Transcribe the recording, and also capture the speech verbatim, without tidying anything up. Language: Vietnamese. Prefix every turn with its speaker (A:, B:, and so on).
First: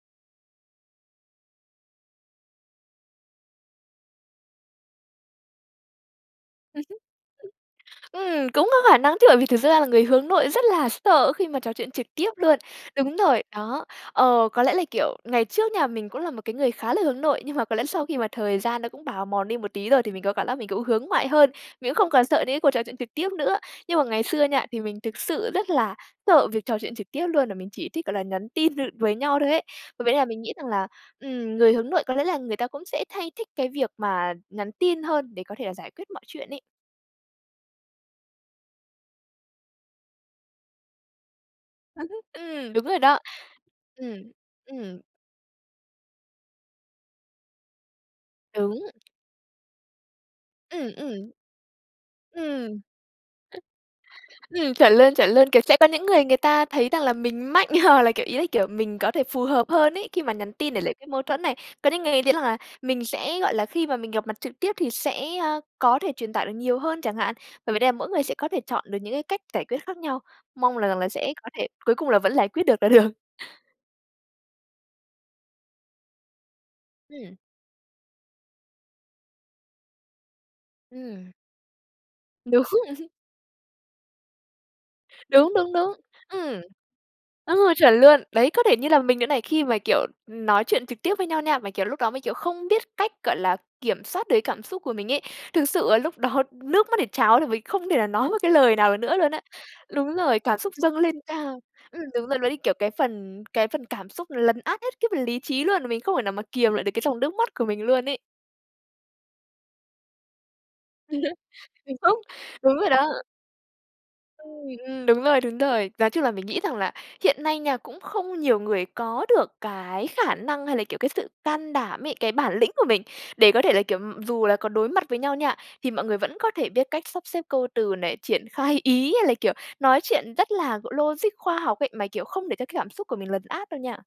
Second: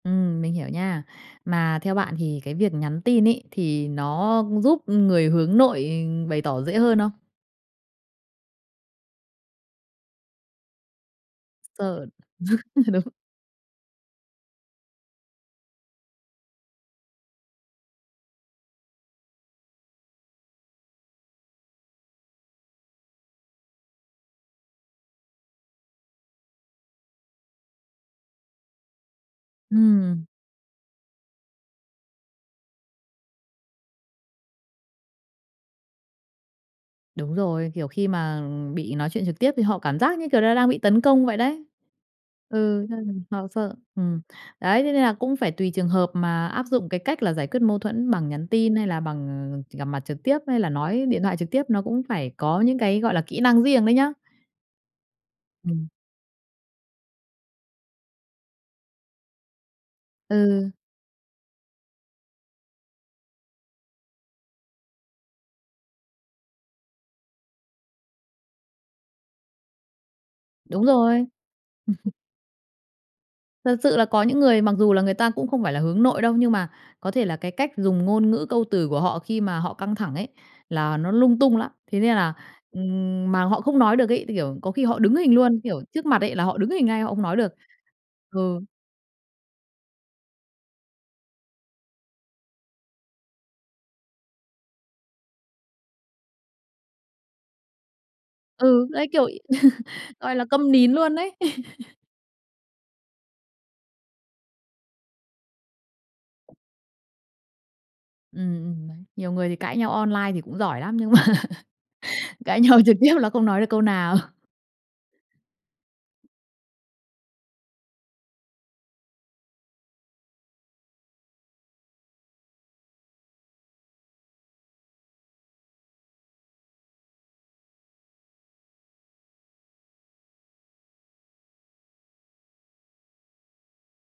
A: Ừm, mình hiểu nha. Mà theo bạn thì cái việc nhắn tin ấy, thì nó giúp người hướng nội bày tỏ dễ
B: Ừm hứm.
A: hơn không?
B: [unintelligible] Ừm, cũng có khả năng chứ, bởi vì thực ra là người hướng nội rất là sợ khi mà trò chuyện
A: Sợ,
B: trực tiếp luôn.
A: đúng.
B: Đúng rồi, đó. Ờ, có lẽ là, kiểu, ngày trước nha, mình cũng là một cái người khá là hướng nội, nhưng mà có lẽ là sau khi mà thời gian nó cũng bào mòn đi một tí rồi thì mình có cảm lác mình cũng hướng ngoại hơn, mình cũng không còn sợ những cái cuộc trò chuyện trực tiếp nữa. Nhưng mà ngày xưa nha, thì mình thực sự rất là sợ việc trò chuyện trực tiếp luôn, và mình chỉ thích, gọi là, nhắn tin th với nhau thôi ấy. V với là
A: Ừm.
B: mình nghĩ rằng là, ừm, người hướng nội có lẽ là người ta cũng sẽ thay thích cái việc mà nhắn tin hơn để có thể là giải quyết mọi chuyện ấy.
A: Đúng rồi, kiểu, khi mà, ừm, bị nói chuyện trực tiếp thì họ cảm giác, như kiểu là, đang bị tấn công vậy đấy.
B: Ừm hứm. Ừm, đúng
A: Ừ,
B: rồi đó.
A: nên họ sợ. Ừm.
B: Ừm,
A: Đấy, thế
B: ừm.
A: nên là cũng phải tùy trường hợp mà áp dụng cái cách là giải quyết mâu thuẫn bằng nhắn tin,
B: Đúng.
A: hay là bằng, ờ, gặp mặt trực tiếp, hay là
B: Ừm,
A: nói
B: ừm.
A: điện thoại trực tiếp, nó cũng phải có những
B: Ừm.
A: cái, gọi là, kỹ năng riêng đấy nhá.
B: Ừm, chuẩn luôn, chuẩn luôn, kiểu, sẽ có
A: [unintelligible]
B: những người người ta thấy rằng là mình mạnh hoặc là, kiểu, ý là, kiểu, mình có thể phù hợp hơn ấy, khi mà nhắn
A: Ừ.
B: tin để lấy cái mâu thuẫn này. Có những người nghĩ thấy rằng là mình sẽ, gọi là, khi mà mình gặp mặt trực tiếp thì sẽ, a, có thể truyền tải được nhiều hơn chẳng hạn. Bởi vì đây là mỗi người sẽ có thể chọn được những cái cách giải quyết khác nhau, mong
A: Đúng
B: là rằng là
A: rồi.
B: sẽ có thể cuối cùng là vẫn lải quyết được là được.
A: Thật sự là có những người mặc dù là người ta cũng không phải là hướng nội đâu, nhưng mà có thể
B: Ừm.
A: là cái cách dùng ngôn ngữ câu từ của họ khi mà họ căng thẳng ấy, là nó
B: Ừm.
A: lung tung lắm. Thế nên là,
B: Đúng.
A: ừm, mà họ không nói được ấy, cái kiểu, có khi họ đứng hình
B: Đúng,
A: luôn,
B: đúng,
A: kiểu,
B: đúng.
A: trước mặt ấy là họ
B: Ừm,
A: đứng hình ngay, họ không nói được.
B: ồ, chuẩn luôn. Đấy,
A: Ừ.
B: có thể như là mình nữa này khi mà, kiểu, ừm, nói chuyện trực tiếp với nhau nha, mà, kiểu, lúc đó mình, kiểu, không biết cách, gọi là, kiểm soát được cái cảm xúc của mình ấy, thực sự là lúc đó nước mắt để tráo đ vì mình không thể nào nói một cái lời
A: Ừ,
B: nào
A: đấy,
B: nữa
A: kiểu
B: luôn á. Đúng
A: gọi
B: rồi,
A: là,
B: cảm
A: câm
B: xúc
A: nín
B: dâng lên
A: luôn đấy.
B: cao. Ừm, đúng rồi, ló ly kiểu, cái phần cái phần cảm xúc lấn át hết cái phần lý trí luôn, và mình không thể nào mà kiềm lại được cái dòng nước mắt của mình luôn ấy.
A: Ừm, ừm, đấy, nhiều người thì cãi nhau online thì cũng giỏi lắm, nhưng mà
B: [unintelligible]
A: cãi
B: .Đúng
A: nhau
B: rồi
A: trực tiếp
B: đó.
A: là không nói được câu nào.
B: Ừm, ừm, đúng rồi, đúng rồi. Nói chung là mình nghĩ rằng là hiện nay nha, cũng không nhiều người có được cái khả năng hay là, kiểu, cái sự can đảm ấy, cái bản lĩnh của mình để có thể là, kiểu, ừm, dù là có đối mặt với nhau nha, thì mọi người vẫn có thể biết cách sắp xếp câu từ này, triển khai ý, hay là, kiểu, nói chuyện rất là g logic khoa học ấy, mà, kiểu, không để cho cái cảm xúc của mình lần át đâu nha.